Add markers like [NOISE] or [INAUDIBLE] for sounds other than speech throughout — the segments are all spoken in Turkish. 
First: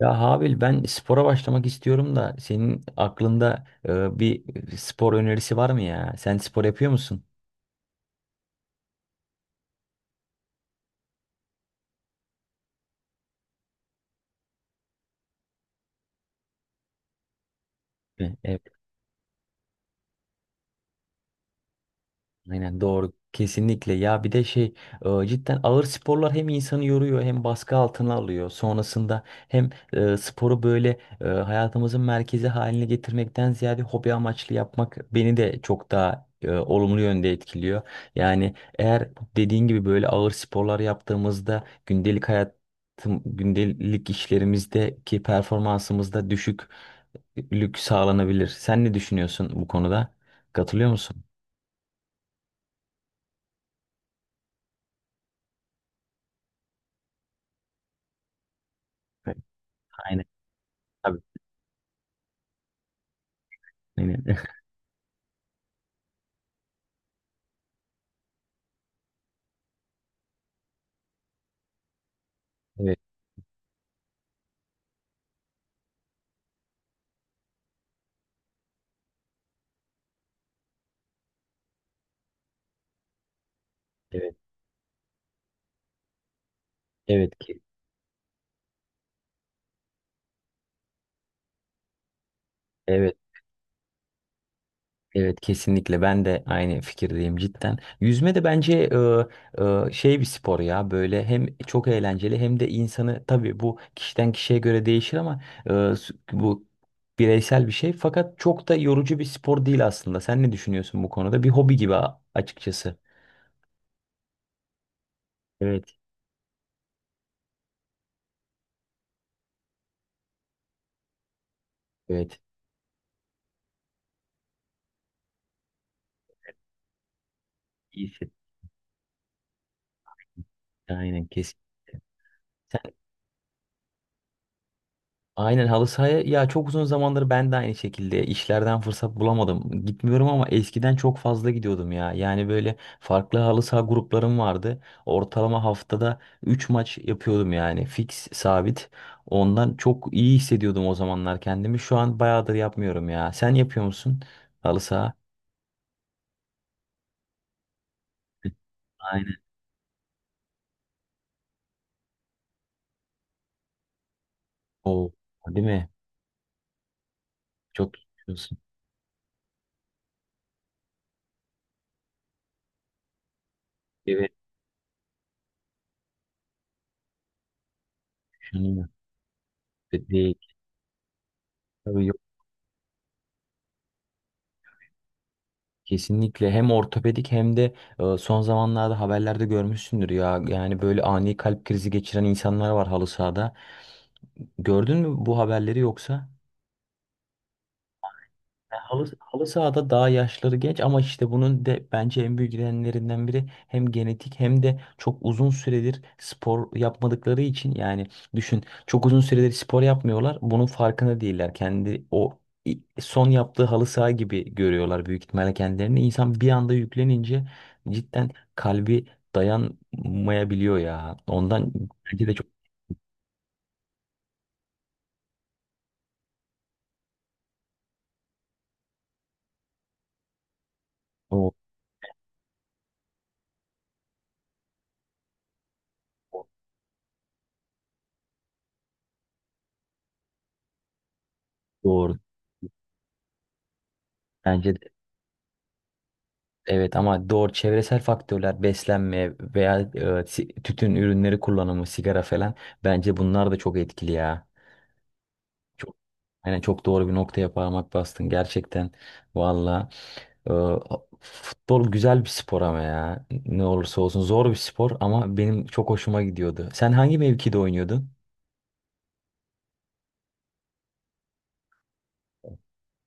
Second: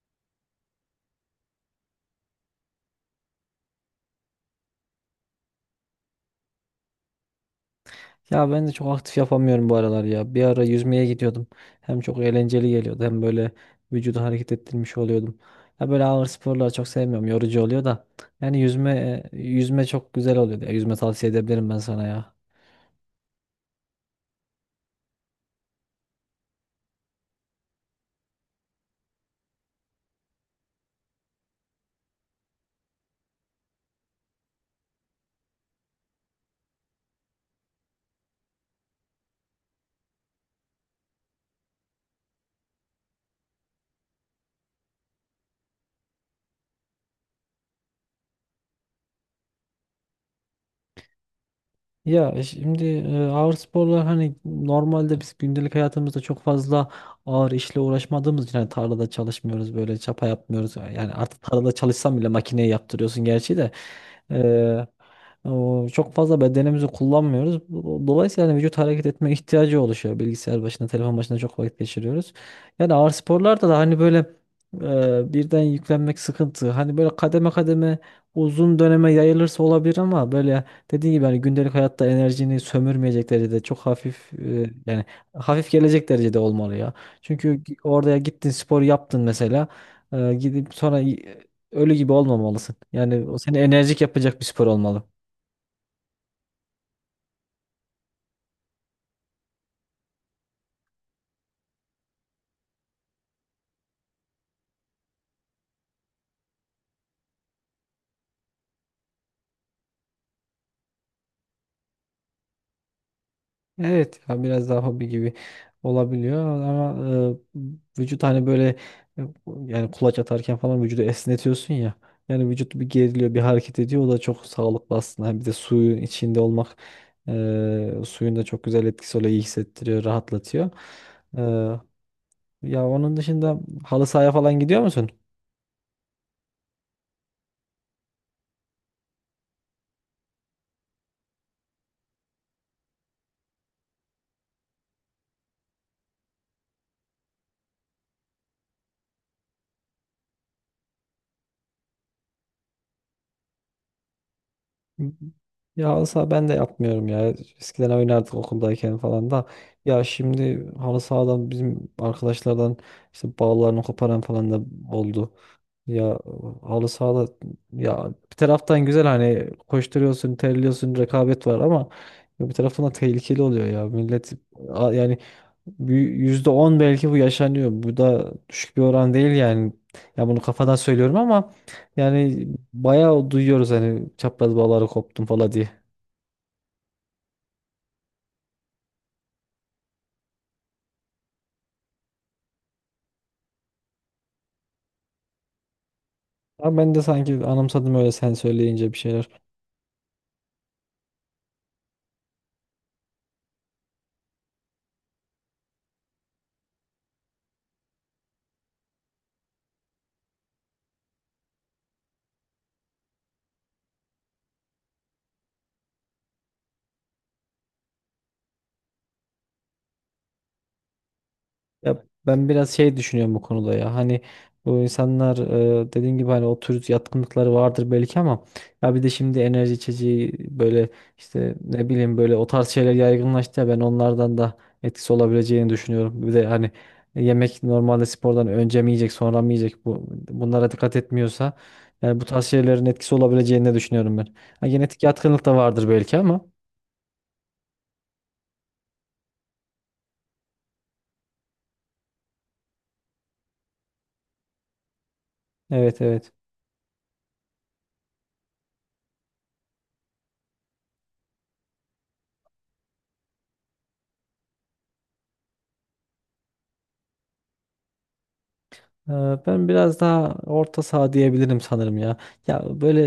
Ya Habil, ben spora başlamak istiyorum da senin aklında bir spor önerisi var mı ya? Sen spor yapıyor musun? Ya ben de çok aktif yapamıyorum bu aralar ya. Bir ara yüzmeye gidiyordum. Hem çok eğlenceli geliyordu hem böyle vücudu hareket ettirmiş oluyordum. Ya böyle ağır sporları çok sevmiyorum. Yorucu oluyor da. Yani Evet. yüzme çok güzel oluyordu. Ya yüzme tavsiye edebilirim ben sana ya. Aynen doğru. Kesinlikle ya, bir de cidden ağır sporlar hem insanı yoruyor hem baskı altına alıyor. Sonrasında hem sporu hayatımızın merkezi haline getirmekten ziyade hobi amaçlı yapmak beni de çok daha olumlu yönde etkiliyor. Yani eğer dediğin gibi böyle ağır sporlar yaptığımızda gündelik işlerimizdeki performansımızda düşüklük sağlanabilir. Sen ne düşünüyorsun bu konuda? Katılıyor musun? Şimdi ağır sporlar hani normalde biz gündelik hayatımızda çok fazla ağır işle uğraşmadığımız için hani tarlada Evet. çalışmıyoruz böyle Aynen. çapa yapmıyoruz. Yani Tabii. artık tarlada çalışsam bile makineye yaptırıyorsun gerçi de. Aynen. [LAUGHS] O çok fazla bedenimizi kullanmıyoruz. Dolayısıyla hani vücut hareket etme ihtiyacı oluşuyor. Bilgisayar başında, telefon başında çok vakit geçiriyoruz. Yani Evet, ağır sporlarda da hani böyle birden yüklenmek sıkıntı. Hani böyle kademe kademe uzun döneme yayılırsa olabilir ama böyle, dediğim gibi hani gündelik hayatta enerjini sömürmeyecek derecede çok hafif, evet, yani hafif gelecek derecede olmalı ya. evet Çünkü ki, oraya gittin, spor yaptın mesela, gidip sonra ölü gibi olmamalısın. evet, Yani o seni enerjik yapacak bir spor olmalı. evet, kesinlikle ben de aynı fikirdeyim cidden. Yüzme de bence bir spor ya, böyle hem çok eğlenceli hem de insanı, tabii bu kişiden kişiye göre değişir ama bu bireysel bir şey, fakat çok da yorucu bir spor değil aslında. Sen ne düşünüyorsun bu konuda? Bir hobi gibi açıkçası. Evet ya, biraz daha hobi gibi Evet, olabiliyor ama vücut hani böyle, e, yani kulaç atarken falan vücudu esnetiyorsun ya. evet. Yani vücut bir geriliyor, bir hareket ediyor. O da çok sağlıklı aslında. Hem bir de suyun içinde olmak, İyi. suyun da çok güzel etkisi oluyor. İyi hissettiriyor, rahatlatıyor. Aynen E, kesin. Ya onun dışında halı sahaya falan gidiyor musun? Aynen, halı sahaya ya çok uzun zamandır ben de aynı şekilde işlerden fırsat bulamadım. Gitmiyorum ama eskiden çok fazla gidiyordum ya. Yani böyle farklı halı saha gruplarım vardı. Ortalama haftada 3 maç yapıyordum yani fix sabit. Ondan çok iyi hissediyordum o zamanlar kendimi. Şu an bayağıdır yapmıyorum ya. Sen yapıyor musun halı saha? Ya olsa ben de yapmıyorum ya. Eskiden oynardık okuldayken falan Aynen. da. Ya şimdi halı sahadan bizim arkadaşlardan işte bağlarını koparan falan da O oldu. değil mi? Ya halı sahada, Çok ya bir yapıyorsun. taraftan güzel, hani koşturuyorsun, terliyorsun, rekabet var ama ya bir taraftan da tehlikeli oluyor ya. Evet, Millet, yani bir %10 belki bu yaşanıyor. Bu da düşük bir düşünüyorum. oran değil yani. Ya Değil. bunu kafadan söylüyorum ama Tabii. yani bayağı duyuyoruz hani çapraz bağları koptum falan diye. Kesinlikle hem ortopedik hem de son zamanlarda haberlerde görmüşsündür ya, yani böyle ani kalp krizi geçiren insanlar var halı sahada. Gördün mü bu haberleri yoksa? Ama ben de sanki anımsadım öyle, sen Ya söyleyince bir şeyler. halı sahada daha yaşları genç ama işte bunun de bence en büyük nedenlerinden biri hem genetik hem de çok uzun süredir spor yapmadıkları için. Yani düşün, çok uzun süredir spor yapmıyorlar, bunun farkına değiller kendi. Son yaptığı halı saha gibi görüyorlar büyük ihtimalle kendilerini, insan bir anda yüklenince cidden kalbi dayanmayabiliyor ya ondan. Ya Bence de çok ben biraz şey düşünüyorum bu konuda ya. Hani bu insanlar, dediğin gibi hani o tür yatkınlıkları vardır belki ama ya bir de şimdi enerji içeceği böyle, doğru, işte ne bileyim, böyle o tarz şeyler yaygınlaştı ya, ben onlardan da etkisi olabileceğini düşünüyorum. Bir de hani yemek, normalde spordan önce mi yiyecek sonra mı yiyecek, bunlara dikkat etmiyorsa, doğru. yani bu tarz şeylerin etkisi olabileceğini de düşünüyorum ben. Ha, Bence de genetik yatkınlık da vardır belki ama. evet, ama doğru, çevresel faktörler, beslenme veya tütün ürünleri kullanımı, sigara falan, bence bunlar da çok etkili ya. Çok, Evet, evet. yani çok doğru bir noktaya parmak bastın gerçekten valla. E, Futbol güzel bir spor ama ya ne olursa olsun zor bir spor, ama benim çok hoşuma gidiyordu. Sen hangi mevkide oynuyordun? Ben biraz daha orta saha diyebilirim sanırım ya. Ya böyle,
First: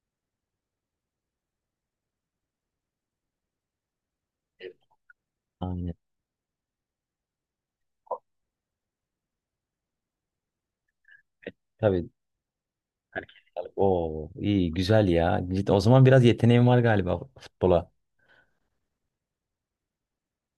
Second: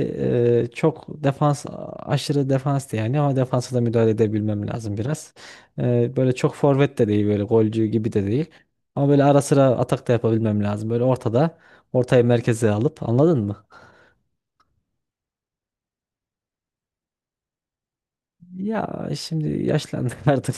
çok defans, aşırı defans da yani, ama defansa da müdahale edebilmem Evet. lazım biraz. Aynen. Böyle çok forvet de değil, böyle golcü gibi de değil. Ama böyle ara sıra atak da yapabilmem lazım. Böyle ortada, Tabii. ortayı merkeze alıp, Herkes. anladın mı? Oo, iyi, güzel ya. Cidden, o zaman biraz yeteneğin var galiba futbola. Ya şimdi yaşlandık [LAUGHS] artık.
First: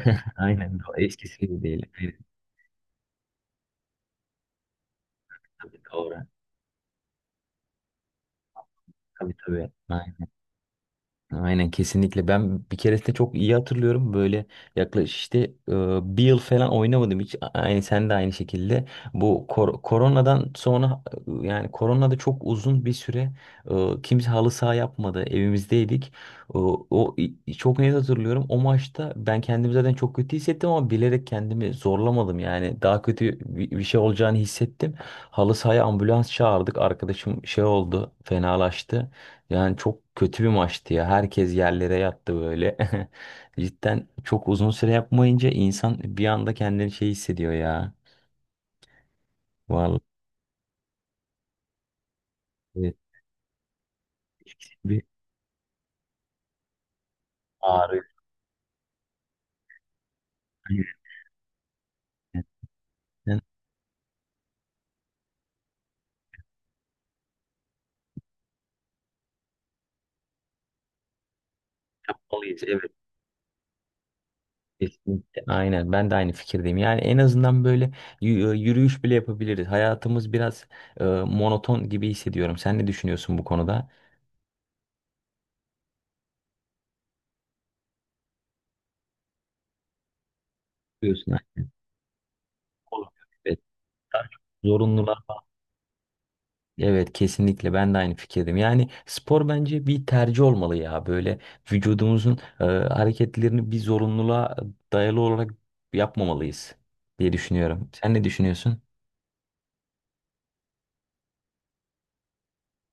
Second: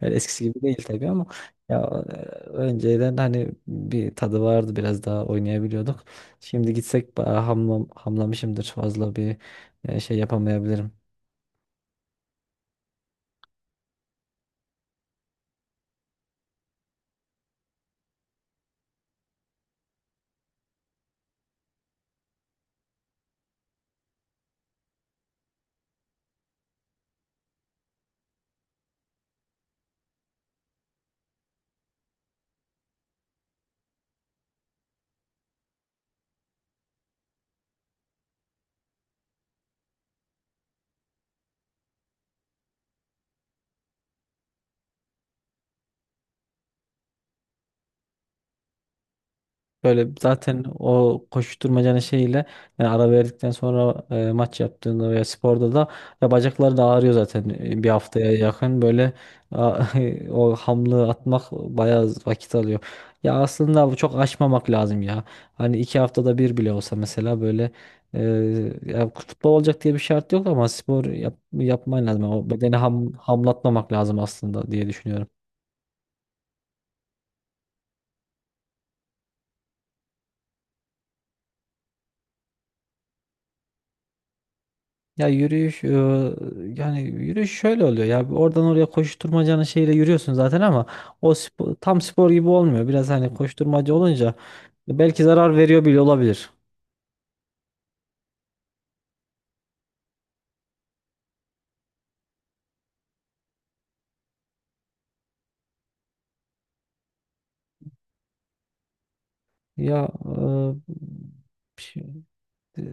Öyle eskisi gibi Aynen. değil tabii ama Eskisi gibi değil. ya, e, önceden hani bir tadı vardı, biraz daha Tabii oynayabiliyorduk. doğru. Şimdi gitsek hamlamışımdır, fazla Tabii bir tabii. Şey Aynen. yapamayabilirim. Aynen kesinlikle. Ben bir keresinde çok iyi hatırlıyorum. Böyle yaklaşık işte bir yıl falan oynamadım hiç. Aynı, sen de aynı şekilde. Bu koronadan sonra, yani koronada çok uzun bir süre kimse halı saha yapmadı. Evimizdeydik. Çok net hatırlıyorum. O maçta ben kendimi zaten çok kötü hissettim ama bilerek kendimi zorlamadım. Yani daha kötü bir şey olacağını hissettim. Halı sahaya ambulans çağırdık. Arkadaşım şey oldu, fenalaştı. Yani çok kötü bir maçtı ya. Herkes yerlere yattı böyle. [LAUGHS] Cidden çok uzun süre yapmayınca insan bir anda kendini şey hissediyor ya. Vallahi Böyle zaten o koşuşturmacanın şeyiyle, yani evet, ara verdikten sonra maç bir yaptığında veya sporda da, ya bacakları da ağrıyor zaten bir ağrı. haftaya yakın böyle, a- [LAUGHS] o hamlığı atmak bayağı vakit alıyor. Ya Aynen. aslında bu çok aşmamak lazım ya. Hani 2 haftada bir bile olsa mesela, böyle, e, ya futbol olacak diye bir şart yok ama spor yapman lazım. O Yapmalıyız. bedeni Evet. Hamlatmamak lazım aslında diye düşünüyorum. Kesinlikle. Aynen. Ben de aynı fikirdeyim. Yani en azından böyle yürüyüş bile yapabiliriz. Hayatımız biraz monoton gibi hissediyorum. Sen ne düşünüyorsun bu konuda? Ya yürüyüş, yani yürüyüş şöyle oluyor ya, oradan oraya koşturmacanın şeyle yürüyorsun zaten ama o Diyorsun. Tam spor gibi olmuyor. Biraz hani Evet. koşturmaca Daha olunca çok zorunlular. belki zarar veriyor bile olabilir. Evet kesinlikle ben de aynı fikirdim. Yani spor bence bir tercih olmalı ya. Böyle vücudumuzun hareketlerini bir zorunluluğa dayalı olarak yapmamalıyız diye düşünüyorum. Sen ne düşünüyorsun? Ya, e, Eee,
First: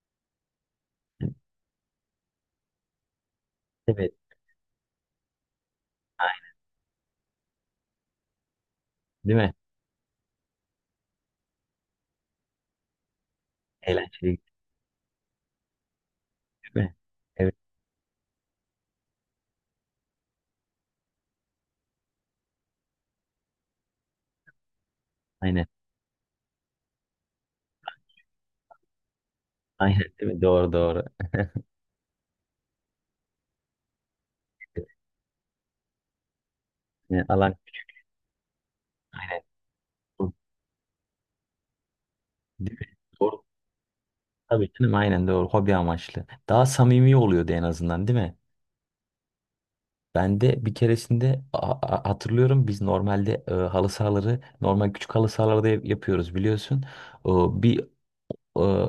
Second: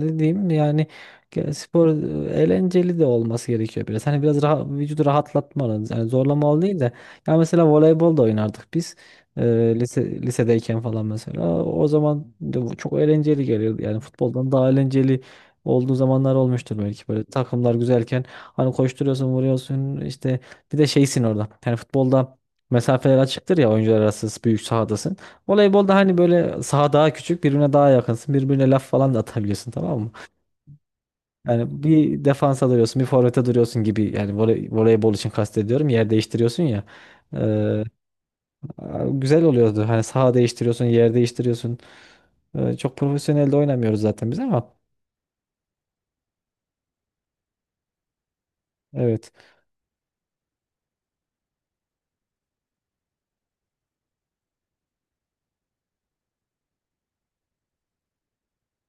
ne diyeyim yani, spor eğlenceli de olması gerekiyor biraz. Evet, Hani biraz rahat, vücudu rahatlatmalı. Yani aynen, zorlamalı değil de. Ya mesela voleybol da oynardık biz. değil Eee, mi? Lisedeyken falan mesela. O zaman de bu çok eğlenceli geliyordu. Yani Eğlenceli futboldan daha eğlenceli olduğu zamanlar olmuştur değil mi? belki, böyle Evet, takımlar güzelken, hani koşturuyorsun, vuruyorsun, işte bir de şeysin orada, yani futbolda mesafeler açıktır ya, oyuncular arası büyük sahadasın. aynen. Voleybolda hani böyle saha daha küçük, birbirine daha yakınsın. Birbirine laf falan da atabiliyorsun, Aynen tamam mı? değil mi? Doğru doğru. [LAUGHS] Yani bir defansa duruyorsun, bir forvete duruyorsun gibi. Yani voleybol için kastediyorum. Yer değiştiriyorsun ya. Yani alan Ee, aynen. Güzel oluyordu. Hani Doğru. saha değiştiriyorsun, yer değiştiriyorsun. Değil mi? Çok Doğru. profesyonel de oynamıyoruz zaten biz Tabii ama. canım, aynen doğru. Hobi amaçlı. Daha samimi oluyordu en azından değil mi? Evet. Ben de bir keresinde hatırlıyorum, biz normalde halı sahaları, normal küçük halı sahalarda yapıyoruz biliyorsun. Bir e,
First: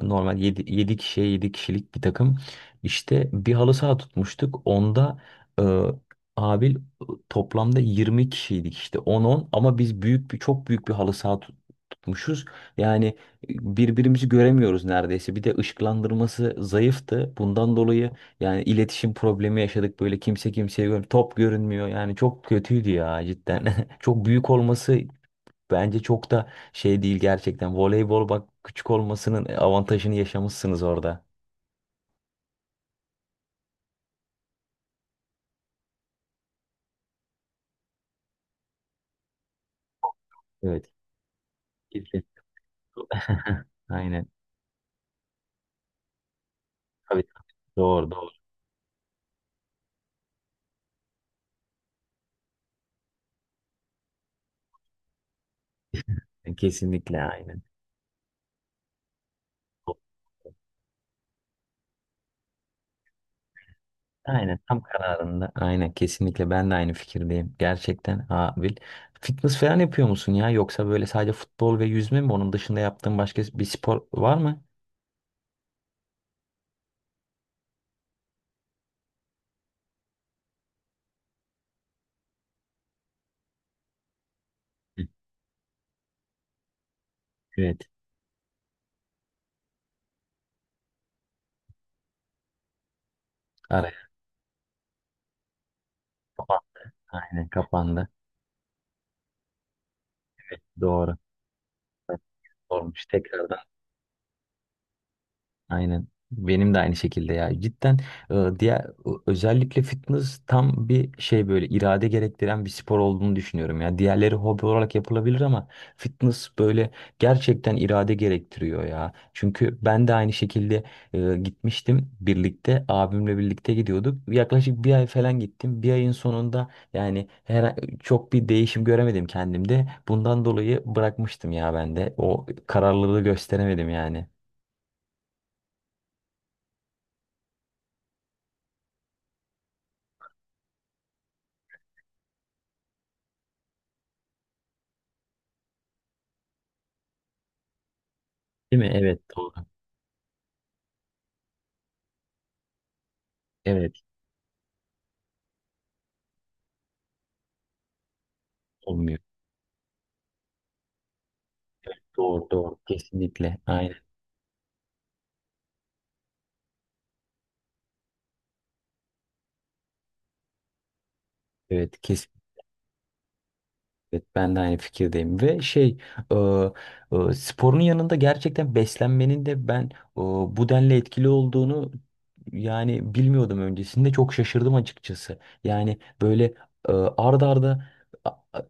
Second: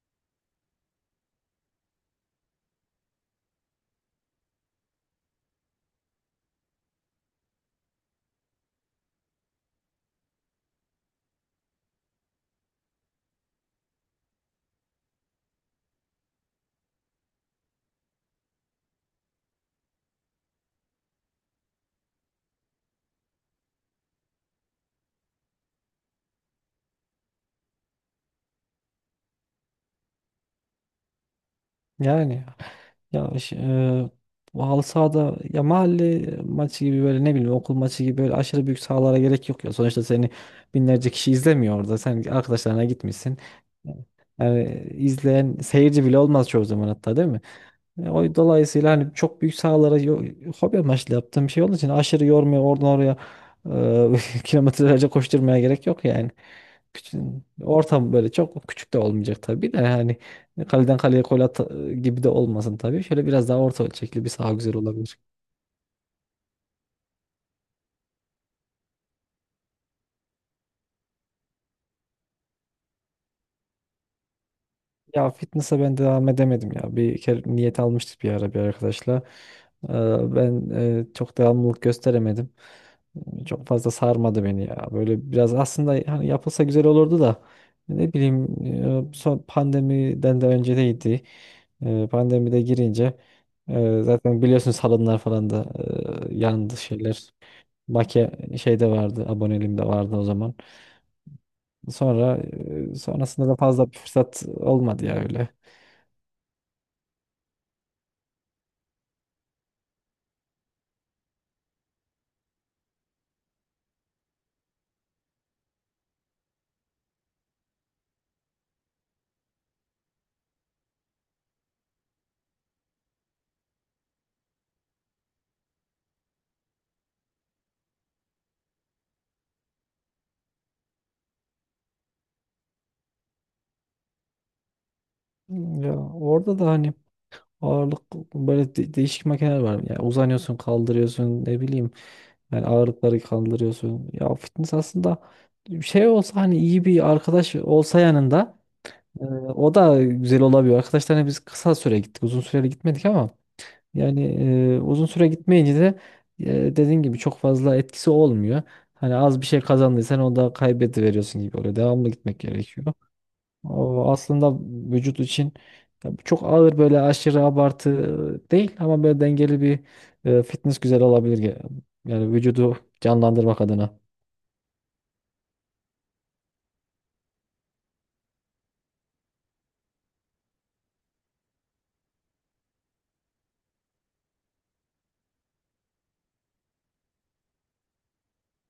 normal 7 7 kişiye, 7 kişilik bir takım. İşte bir halı saha tutmuştuk. Onda e, abil toplamda 20 kişiydik işte on-on, ama biz büyük bir, çok büyük bir halı saha tutmuşuz. Yani birbirimizi göremiyoruz neredeyse. Bir de ışıklandırması zayıftı. Bundan dolayı yani iletişim problemi yaşadık. Böyle kimse kimseye top görünmüyor. Yani çok kötüydü ya cidden. [LAUGHS] Çok büyük olması. Bence çok da şey değil gerçekten. Voleybol bak, küçük olmasının avantajını yaşamışsınız orada. Yani, ya ş- e, bu halı sahada, ya mahalle maçı gibi, böyle ne bileyim, okul maçı gibi, böyle aşırı büyük sahalara gerek yok ya. Sonuçta seni Evet. binlerce kişi izlemiyor orada. Kesin. Sen arkadaşlarına gitmişsin. [LAUGHS] Aynen. Yani izleyen seyirci bile olmaz çoğu zaman hatta, Tabii. değil mi? Doğru doğru. O dolayısıyla hani çok büyük sahalara, hobi amaçlı yaptığım bir şey olduğu için aşırı yormuyor, oradan oraya [LAUGHS] kilometrelerce koşturmaya gerek yok yani. Küçük, Kesinlikle aynen. Ortam böyle çok küçük de olmayacak tabii de, yani kaleden kaleye gol at gibi de olmasın tabii. Şöyle biraz daha orta ölçekli bir saha Aynen güzel tam olabilir. kararında. Aynen kesinlikle ben de aynı fikirdeyim. Gerçekten Abil. Fitness falan yapıyor musun ya? Yoksa böyle sadece futbol ve yüzme mi? Onun dışında yaptığın başka bir spor var mı? Ya fitness'a ben devam edemedim ya. Bir kere niyet almıştık bir ara bir arkadaşla. E, Ben çok devamlılık gösteremedim. Çok fazla sarmadı beni ya. Böyle biraz aslında hani yapılsa güzel olurdu da, Evet. ne bileyim, son pandemiden de öncedeydi. Pandemide girince Araya. zaten biliyorsunuz, salonlar falan da Kapan-. yandı şeyler. Aynen kapandı. Make şeyde vardı, aboneliğimde vardı o zaman. Doğru. Sonra Sormuş Sonrasında da tekrardan. fazla bir fırsat olmadı ya öyle. Aynen. Benim de aynı şekilde ya. Cidden diğer, özellikle fitness tam bir şey, böyle irade gerektiren bir spor olduğunu düşünüyorum ya. Diğerleri hobi olarak yapılabilir ama fitness böyle gerçekten irade gerektiriyor ya. Çünkü ben de aynı şekilde gitmiştim, birlikte abimle birlikte gidiyorduk. Yaklaşık bir ay falan gittim. Bir ayın sonunda yani her, çok bir değişim göremedim kendimde. Bundan dolayı bırakmıştım ya ben de. O kararlılığı gösteremedim yani. Ya orada da hani ağırlık, böyle değişik makineler var. Yani uzanıyorsun, kaldırıyorsun, ne bileyim. Yani ağırlıkları kaldırıyorsun. Ya fitness aslında şey olsa, hani iyi bir arkadaş olsa yanında, Değil mi? Evet, doğru. o da güzel olabiliyor. Arkadaşlarla biz kısa süre gittik. Uzun süreli gitmedik ama Evet, yani, uzun süre gitmeyince de, e, dediğin gibi çok fazla etkisi olmuyor. Hani olmuyor. az bir şey kazandıysan o da kaybediveriyorsun gibi oluyor. Devamlı gitmek Doğru doğru gerekiyor. kesinlikle. Aynen. O aslında vücut için, ya çok ağır böyle aşırı abartı değil ama böyle dengeli bir fitness güzel olabilir. Evet kesin. Yani vücudu canlandırmak adına. Evet, ben de aynı fikirdeyim ve e, sporun yanında gerçekten beslenmenin de bu denli etkili olduğunu yani bilmiyordum öncesinde, çok şaşırdım açıkçası. Yani böyle ard arda, a- a-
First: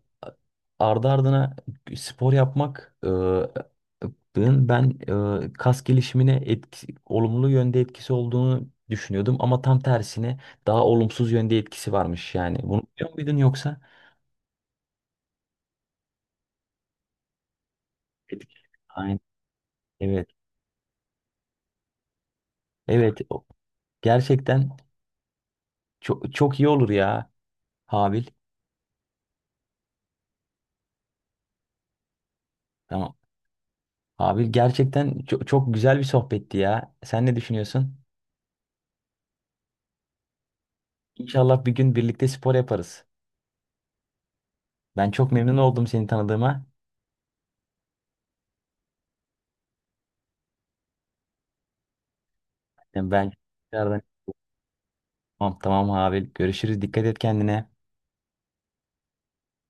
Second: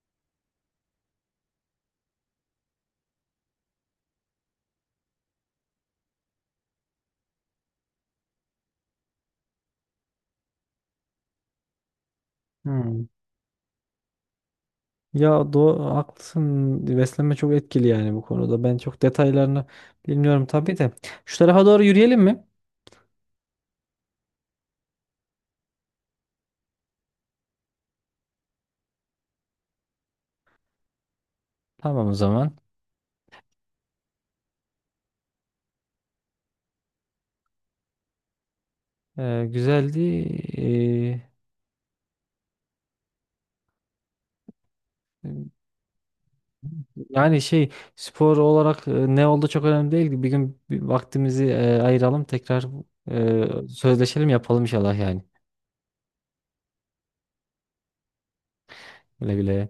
ardı ardına spor yapmak, ben ben, kas gelişimine etki, olumlu yönde etkisi olduğunu düşünüyordum ama tam tersine daha olumsuz yönde etkisi varmış yani. Bunu Hmm. biliyor muydun yoksa? Ya doğru, haklısın. Beslenme çok etkili yani bu Etki. konuda. Ben çok detaylarını Evet. bilmiyorum tabii de. Şu tarafa doğru yürüyelim mi? Evet. Gerçekten çok, çok iyi olur ya Habil. Tamam o zaman. Tamam. Habil gerçekten çok, çok güzel bir sohbetti ya. Sen ne düşünüyorsun? Güzeldi. İnşallah bir gün birlikte spor yaparız. Ben çok memnun oldum seni tanıdığıma. Yani şey, spor olarak ne oldu çok önemli değil. Bir gün bir vaktimizi ayıralım, tekrar Yani ben tekrardan, sözleşelim, yapalım inşallah yani. tamam tamam Habil. Görüşürüz. Dikkat et kendine. Güle güle.